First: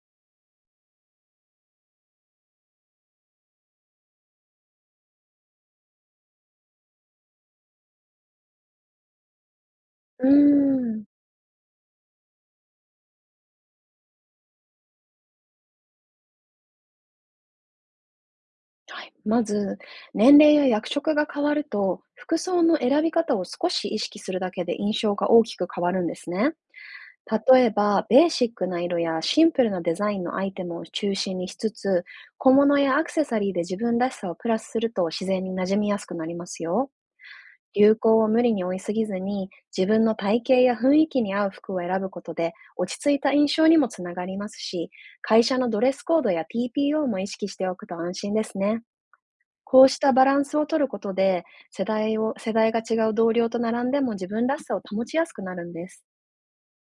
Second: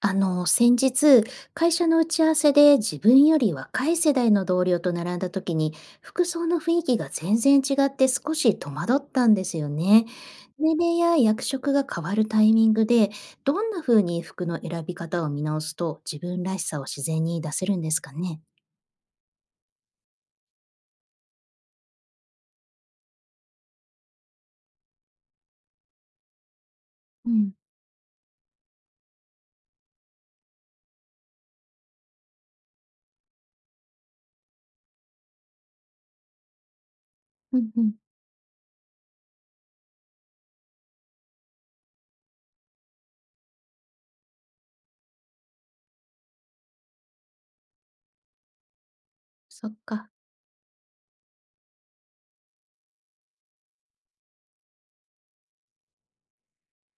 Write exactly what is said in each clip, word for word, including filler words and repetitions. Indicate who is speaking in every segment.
Speaker 1: あの、先日、会社の打ち合わせで自分より若い世代の同僚と並んだ時に、服装の雰囲気が全然違って少し戸惑ったんですよね。
Speaker 2: うー
Speaker 1: 年齢
Speaker 2: ん。
Speaker 1: や役職が変わるタイミングで、どんな風に服の選び方を見直すと自分らしさを自然に出せるんですかね。
Speaker 2: はい。まず、年齢や役職が変わると、服装の選び方を少し意識するだけで印象が大きく変わるんですね。
Speaker 1: うん、
Speaker 2: 例えば、ベーシックな色やシンプルなデザインのアイテムを中心にしつつ、小物やアクセサリーで自分らしさをプラスすると自然に馴染みやすくなりますよ。
Speaker 1: うん、う
Speaker 2: 流
Speaker 1: ん。
Speaker 2: 行を無理に追いすぎずに、自分の体型や雰囲気に合う服を選ぶことで、落ち着いた印象にもつながりますし、会社のドレスコードや ティーピーオー も意識しておくと安心ですね。
Speaker 1: そっ
Speaker 2: こうし
Speaker 1: か。
Speaker 2: たバランスを取ることで、世代を、世代が違う同僚と並んでも自分らしさを保ちやすくなるんです。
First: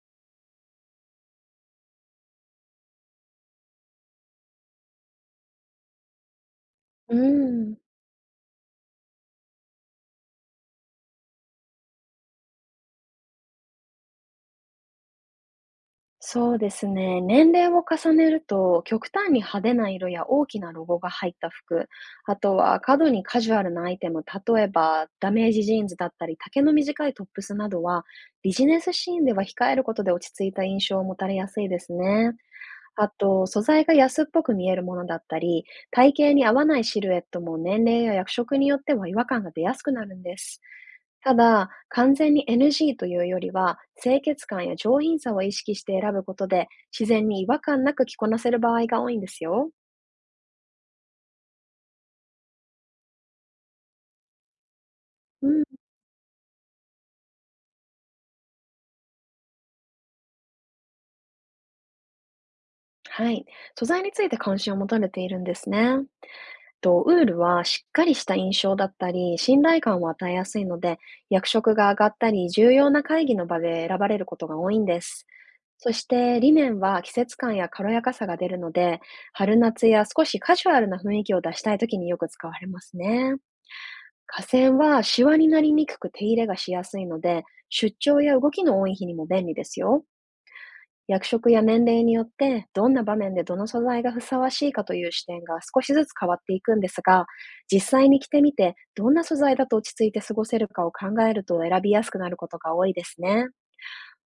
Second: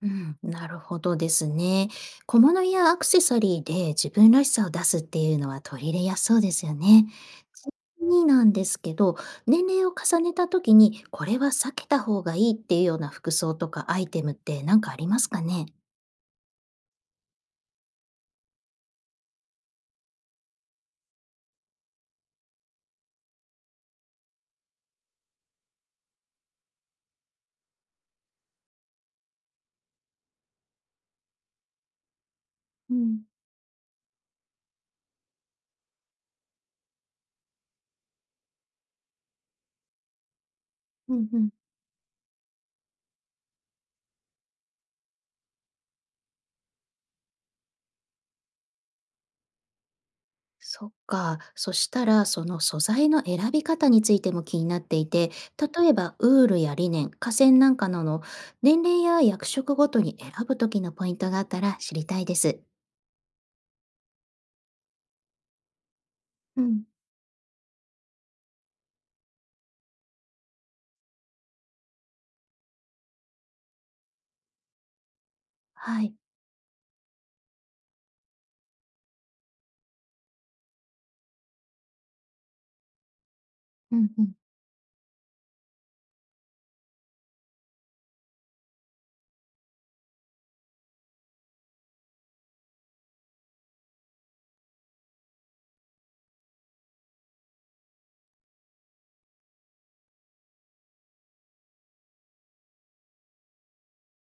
Speaker 1: うん、なるほどですね。小物やアクセサリーで自分らしさを出すっていうのは取り入れやすそうですよね。
Speaker 2: う
Speaker 1: ち
Speaker 2: ん。
Speaker 1: なみになんですけど、年齢を重ねた時にこれは避けた方がいいっていうような服装とかアイテムって何かありますかね？
Speaker 2: そうですね。年齢を重ねると、極端に派手な色や大きなロゴが入った服、あとは過度にカジュアルなアイテム、例えばダメージジーンズだったり、丈の短いトップスなどは、ビジネスシーンでは控えることで落ち着いた印象を持たれやすいですね。
Speaker 1: う
Speaker 2: あ
Speaker 1: ん、
Speaker 2: と、素材が安っぽく見えるものだったり、体型に合わないシルエットも年齢や役職によっては違和感が出やすくなるんです。
Speaker 1: うん
Speaker 2: た
Speaker 1: うん。
Speaker 2: だ、完全に エヌジー というよりは、清潔感や上品さを意識して選ぶことで、自然に違和感なく着こなせる場合が多いんですよ。
Speaker 1: そっか。そしたら、その素材の選び方についても気になっていて、
Speaker 2: うん。
Speaker 1: 例えば、ウールやリネン、化繊なんかなの、年齢や役職ごとに選ぶ時のポイントがあったら知りたいです。
Speaker 2: はい。素材について関心を持たれているんですね。
Speaker 1: うん。
Speaker 2: と、ウールはしっかりした印象だったり、信頼感を与えやすいので、役職が上がったり、重要な会議の場で選ばれることが多いんです。そ
Speaker 1: は
Speaker 2: し
Speaker 1: い。
Speaker 2: て、リネンは季節感や軽やかさが出るので、春夏や少しカジュアルな雰囲気を出したい時によく使われますね。
Speaker 1: うんうん。
Speaker 2: 河川はシワになりにくく手入れがしやすいので、出張や動きの多い日にも便利ですよ。役職や年齢によって、どんな場面でどの素材がふさわしいかという視点が少しずつ変わっていくんですが、実際に着てみて、どんな素材だと落ち着いて過ごせるかを考えると選びやすくなることが多いですね。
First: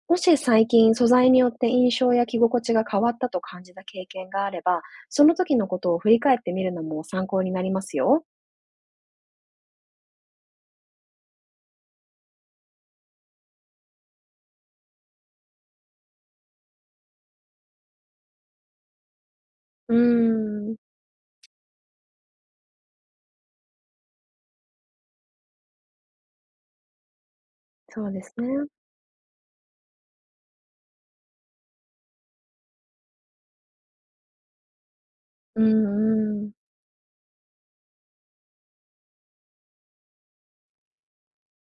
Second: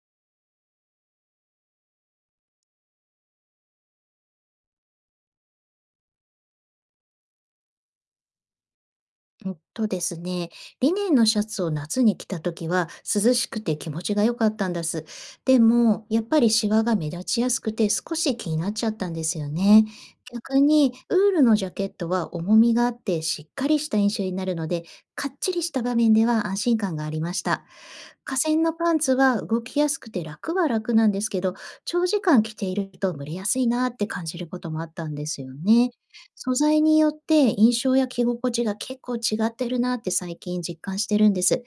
Speaker 2: もし最近素材によって印象や着心地が変わったと感じた経験があれば、その時のことを振り返ってみるのも参考になりますよ。
Speaker 1: えっとですね、リネンのシャツを夏に着たときは涼しくて気持ちが良かったんです。でも、やっぱりシワが目立ちやすくて少し気になっちゃったんですよね。
Speaker 2: うー
Speaker 1: 逆
Speaker 2: ん、
Speaker 1: に、ウールのジャケットは重みがあってしっかりした印象になるので、かっちりした場面では安心感がありました。
Speaker 2: そうです
Speaker 1: 河川
Speaker 2: ね。
Speaker 1: のパンツは動きやすくて楽は楽なんですけど、長時間着ていると蒸れやすいなって感じることもあったんですよ
Speaker 2: う
Speaker 1: ね。
Speaker 2: んうん。
Speaker 1: 素材によって印象や着心地が結構違ってるなって最近実感してるんです。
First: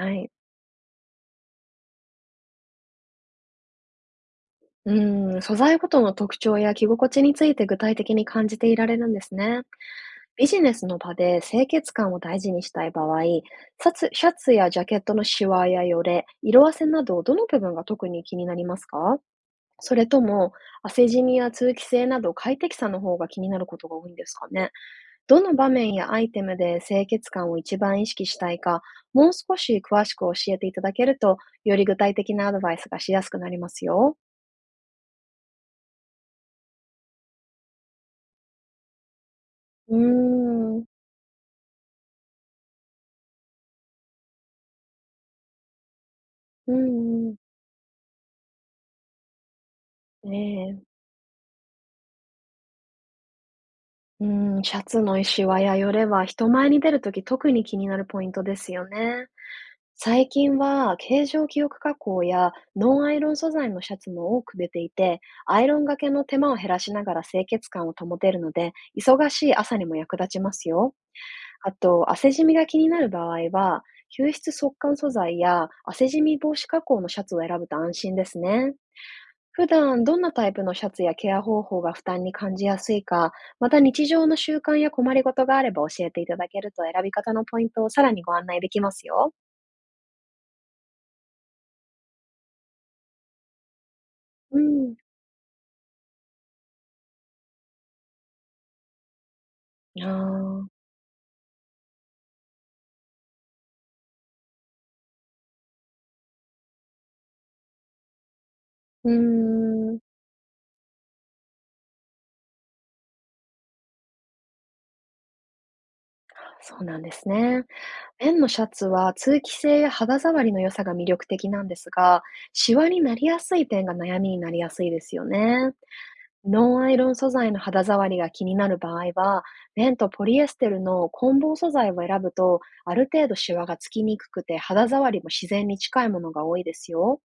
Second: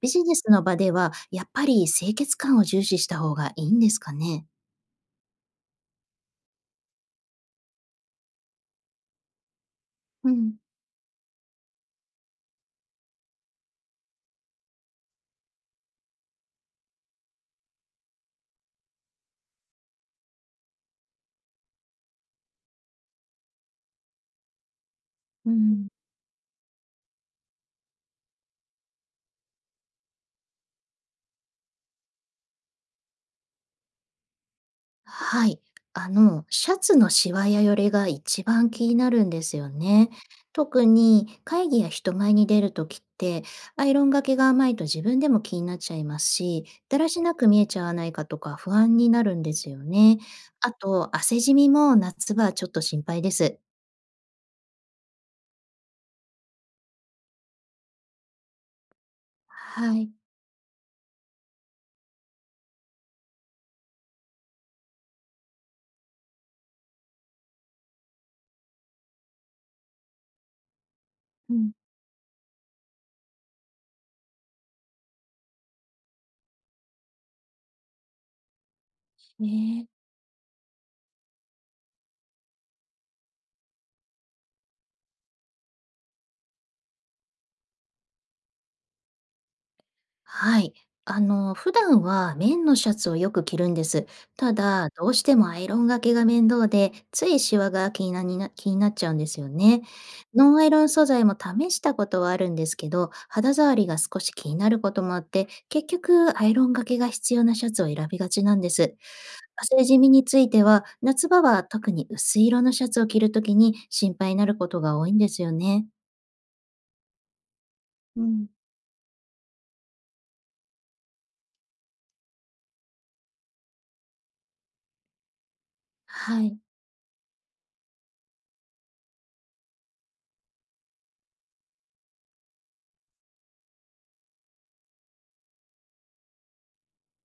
Speaker 1: ビジ
Speaker 2: い。
Speaker 1: ネスの場ではやっぱり清潔感を重視した方がいいんですかね？
Speaker 2: うん、素材ごとの特徴や着心地について具体的に感じていられるんですね。
Speaker 1: う
Speaker 2: ビ
Speaker 1: ん、
Speaker 2: ジネスの場で清潔感を大事にしたい場合、シャツ、シャツやジャケットのシワやよれ、色あせなど、どの部分が特に気になりますか？それとも、汗じみや通気性など快適さの方が気になることが多いんですかね？ど
Speaker 1: う
Speaker 2: の場
Speaker 1: ん
Speaker 2: 面やアイテムで清潔感を一番意識したいか、もう少し詳しく教えていただけると、より具体的なアドバイスがしやすくなりますよ。
Speaker 1: はい。あの、シャツのシワやよれが一番気になるんですよ
Speaker 2: うー
Speaker 1: ね。
Speaker 2: ん、
Speaker 1: 特に会議や人前に出るときって、アイロンがけが甘いと自分でも気になっちゃいますし、
Speaker 2: う
Speaker 1: だらし
Speaker 2: んう
Speaker 1: な
Speaker 2: ん。
Speaker 1: く見えちゃわないかとか不安になるんですよね。あ
Speaker 2: ね
Speaker 1: と、汗じみも夏場はちょっと心配です。
Speaker 2: え、うん、シャツのシワやよれは人前に出るとき特に気になるポイントですよね。
Speaker 1: はい。
Speaker 2: 最近は形状記憶加工やノンアイロン素材のシャツも多く出ていて、アイロンがけの手間を減らしながら清潔感を保てるので、忙しい朝にも役立ちますよ。
Speaker 1: うん。
Speaker 2: あと、汗染みが気になる場合は、吸湿速乾素材や汗染み防止加工のシャツを選ぶと安心ですね。
Speaker 1: ね
Speaker 2: 普
Speaker 1: え
Speaker 2: 段どんなタイプのシャツやケア方法が負担に感じやすいか、また日常の習慣や困りごとがあれば教えていただけると選び方のポイントをさらにご案内できますよ。
Speaker 1: はい。あの、普段は綿のシャツをよく着るんです。た
Speaker 2: う
Speaker 1: だ、
Speaker 2: ん。
Speaker 1: どうしてもアイロンがけが面倒で、ついシワが気になにな気になっちゃうんですよね。
Speaker 2: あ
Speaker 1: ノンアイ
Speaker 2: あ。
Speaker 1: ロン素材も試したことはあるんですけど、肌触りが少し気になることもあって、結局アイロンがけが必要なシャツを選びがちなんです。
Speaker 2: うー
Speaker 1: 汗じ
Speaker 2: ん。
Speaker 1: みについては、夏場は特に薄い色のシャツを着るときに心配になることが多いんですよね。
Speaker 2: そうなんですね。
Speaker 1: う
Speaker 2: 綿の
Speaker 1: ん
Speaker 2: シャツは通気性や肌触りの良さが魅力的なんですが、シワになりやすい点が悩みになりやすいですよね。
Speaker 1: はい。
Speaker 2: ノンアイロン素材の肌触りが気になる場合は、綿とポリエステルの混紡素材を選ぶと、ある程度シワがつきにくくて肌触りも自然に近いものが多いですよ。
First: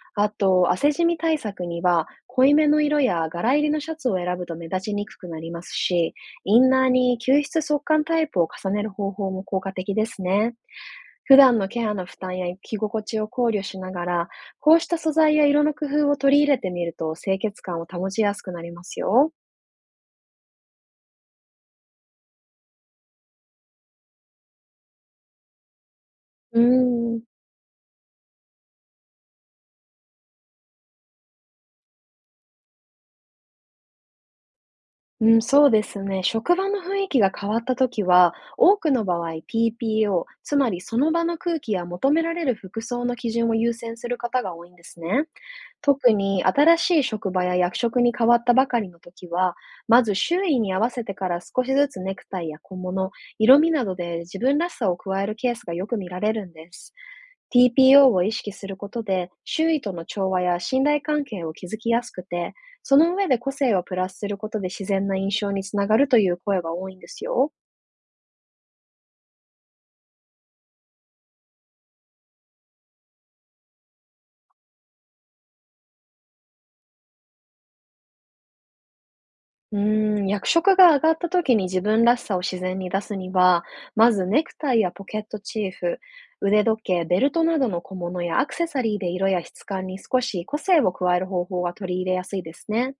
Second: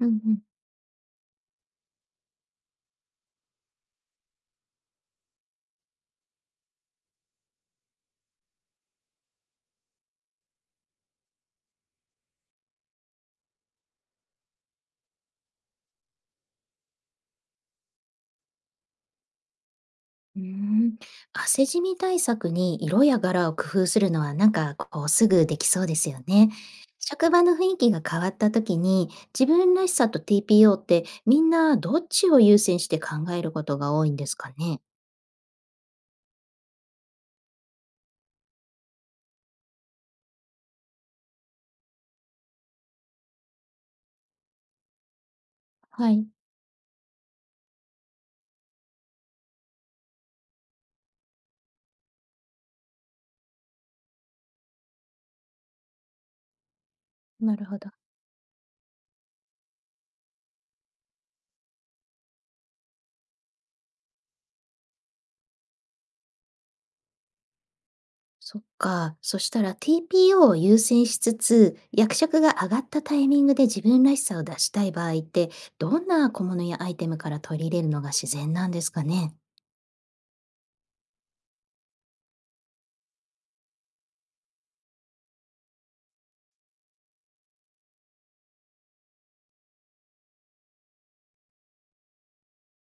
Speaker 1: うん
Speaker 2: あ
Speaker 1: うん。
Speaker 2: と、汗じみ対策には、濃いめの色や柄入りのシャツを選ぶと目立ちにくくなりますし、インナーに吸湿速乾タイプを重ねる方法も効果的ですね。普段のケアの負担や着心地を考慮しながら、こうした素材や色の工夫を取り入れてみると清潔感を保ちやすくなりますよ。
Speaker 1: うーん、汗じみ対策に色や柄を工夫するのはなんかこうすぐできそうですよね。
Speaker 2: うーん、
Speaker 1: 職場の雰囲気が変わった時に自分らしさと ティーピーオー ってみんなどっちを優先して考えることが多いんですかね。
Speaker 2: うん、そうですね。職場の雰囲気が変わったときは、多くの場合ピーピーオー、p p o、 つまりその場の空気や求められる服装の基準を優先する方が多いんですね。
Speaker 1: は
Speaker 2: 特
Speaker 1: い、
Speaker 2: に新しい職場や役職に変わったばかりの時は、まず周囲に合わせてから少しずつネクタイや小物、色味などで自分らしさを加えるケースがよく見られるんです。
Speaker 1: なるほど。
Speaker 2: ティーピーオー を意識することで、周囲との調和や信頼関係を築きやすくて、その上で個性をプラスすることで自然な印象につながるという声が多いんですよ。
Speaker 1: そっか。そしたら ティーピーオー を優先しつつ役職が上がったタイミングで自分らしさを出したい場合ってどんな小物やアイテムから取り入れるのが自然なんですかね。
Speaker 2: うーん、役職が上がった時に自分らしさを自然に出すには、まずネクタイやポケットチーフ、腕時計、ベルトなどの小物やアクセサリーで色や質感に少し個性を加える方法が取り入れやすいですね。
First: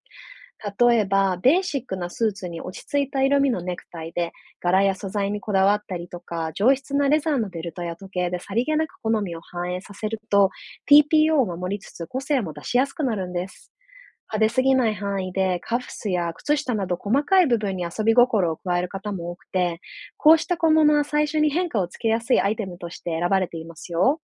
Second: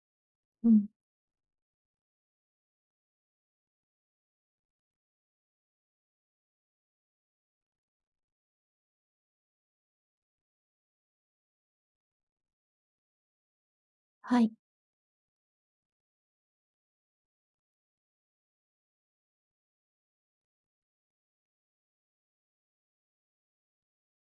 Speaker 1: うん、
Speaker 2: 例えば、ベーシックなスーツに落ち着いた色味のネクタイで、柄や素材にこだわったりとか、上質なレザーのベルトや時計でさりげなく好みを反映させると、p p o を守りつつ個性も出しやすくなるんです。
Speaker 1: は
Speaker 2: 派手
Speaker 1: い。
Speaker 2: すぎない範囲で、カフスや靴下など細かい部分に遊び心を加える方も多くて、こうした小物は最初に変化をつけやすいアイテムとして選ばれていますよ。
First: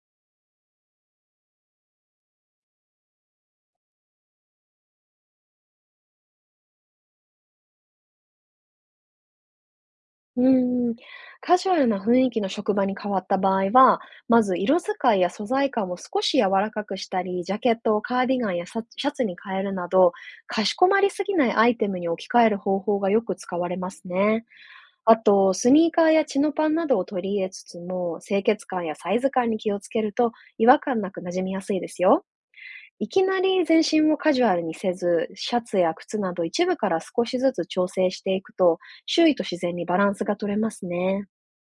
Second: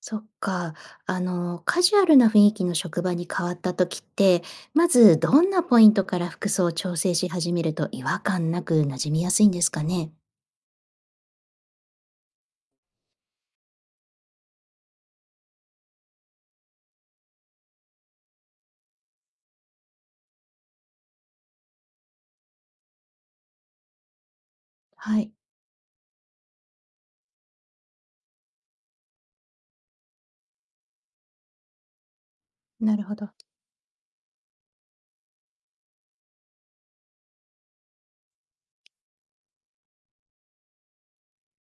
Speaker 1: そっか。あの、カジュアルな雰囲気の職場に変わった時って、まずどんなポイントから服装を調整し始めると違和感なく馴染みやすいんですかね。
Speaker 2: うん、カジュアルな雰囲気の職場に変わった場合は、まず色使いや素材感を少し柔らかくしたり、ジャケットをカーディガンやシャシャツに変えるなど、かしこまりすぎないアイテムに置き換える方法がよく使われますね。あ
Speaker 1: はい、
Speaker 2: と、スニーカーやチノパンなどを取り入れつつも、清潔感やサイズ感に気をつけると、違和感なく馴染みやすいですよ。
Speaker 1: なる
Speaker 2: い
Speaker 1: ほ
Speaker 2: き
Speaker 1: ど。
Speaker 2: なり全身をカジュアルにせず、シャツや靴など一部から少しずつ調整していくと、周囲と自然にバランスが取れますね。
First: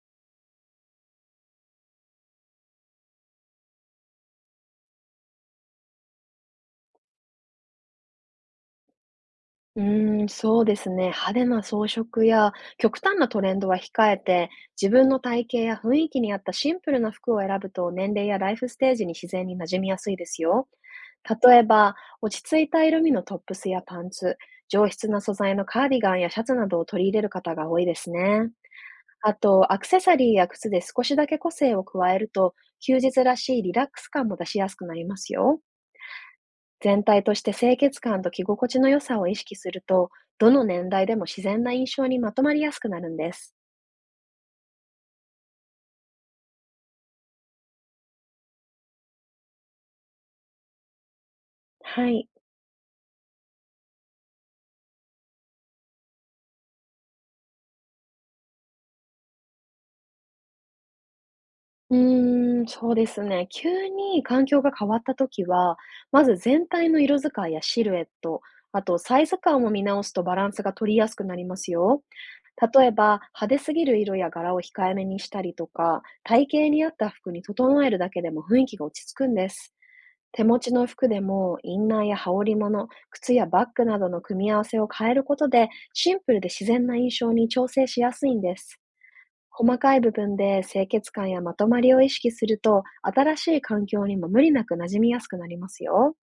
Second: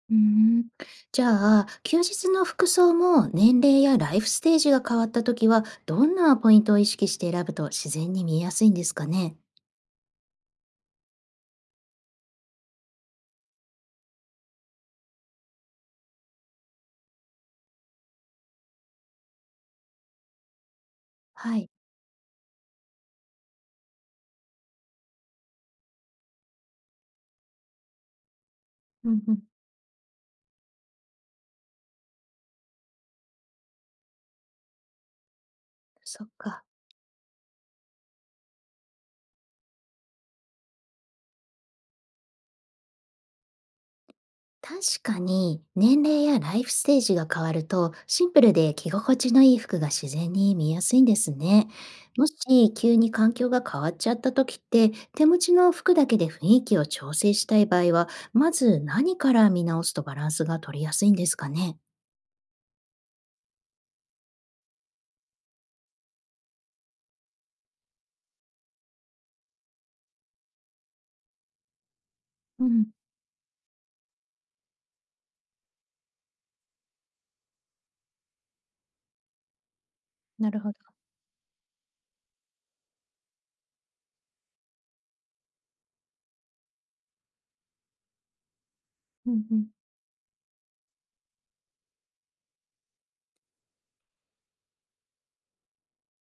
Speaker 1: うーん。じゃあ、休日の服装も年齢やライフステージが変わった時は、どんなポイントを意識して選ぶと自然に見えやすいんですかね。
Speaker 2: うーん、そうですね。派手な装飾や極端なトレンドは控えて、自分の体型や雰囲気に合ったシンプルな服を選ぶと、年齢やライフステージに自然に馴染みやすいですよ。
Speaker 1: は
Speaker 2: 例え
Speaker 1: い。
Speaker 2: ば、落ち着いた色味のトップスやパンツ、上質な素材のカーディガンやシャツなどを取り入れる方が多いですね。
Speaker 1: うんう
Speaker 2: あ
Speaker 1: ん。
Speaker 2: と、アクセサリーや靴で少しだけ個性を加えると、休日らしいリラックス感も出しやすくなりますよ。
Speaker 1: そっか。
Speaker 2: 全体として清潔感と着心地の良さを意識すると、どの年代でも自然な印象にまとまりやすくなるんです。
Speaker 1: 確かに年齢やライフステージが変わるとシンプルで着心地のいい服が自然に見やすいんですね。
Speaker 2: は
Speaker 1: も
Speaker 2: い。
Speaker 1: し急に環境が変わっちゃった時って手持ちの服だけで雰囲気を調整したい場合はまず何から見直すとバランスが取りやすいんですかね。
Speaker 2: うーん、そうですね。急に環境が変わった時は、まず全体の色使いやシルエット、あとサイズ感を見直すとバランスが取りやすくなりますよ。
Speaker 1: う
Speaker 2: 例
Speaker 1: ん、
Speaker 2: えば、派手すぎる色や柄を控えめにしたりとか、体型に合った服に整えるだけでも雰囲気が落ち着くんです。手
Speaker 1: な
Speaker 2: 持
Speaker 1: るほ
Speaker 2: ちの
Speaker 1: ど。
Speaker 2: 服でも、インナーや羽織物、靴やバッグなどの組み合わせを変えることで、シンプルで自然な印象に調整しやすいんです。
Speaker 1: うんうん。
Speaker 2: 細かい部分で清潔感やまとまりを意識すると、新しい環境にも無理なく馴染みやすくなりますよ。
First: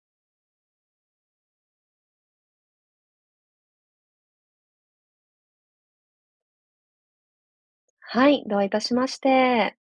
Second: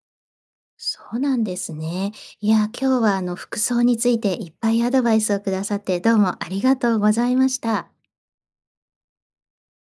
Speaker 1: そうなんですね。いや、今日はあの服装についていっぱいアドバイスをくださってどうもありがとうございました。
Speaker 2: はい、どういたしまして。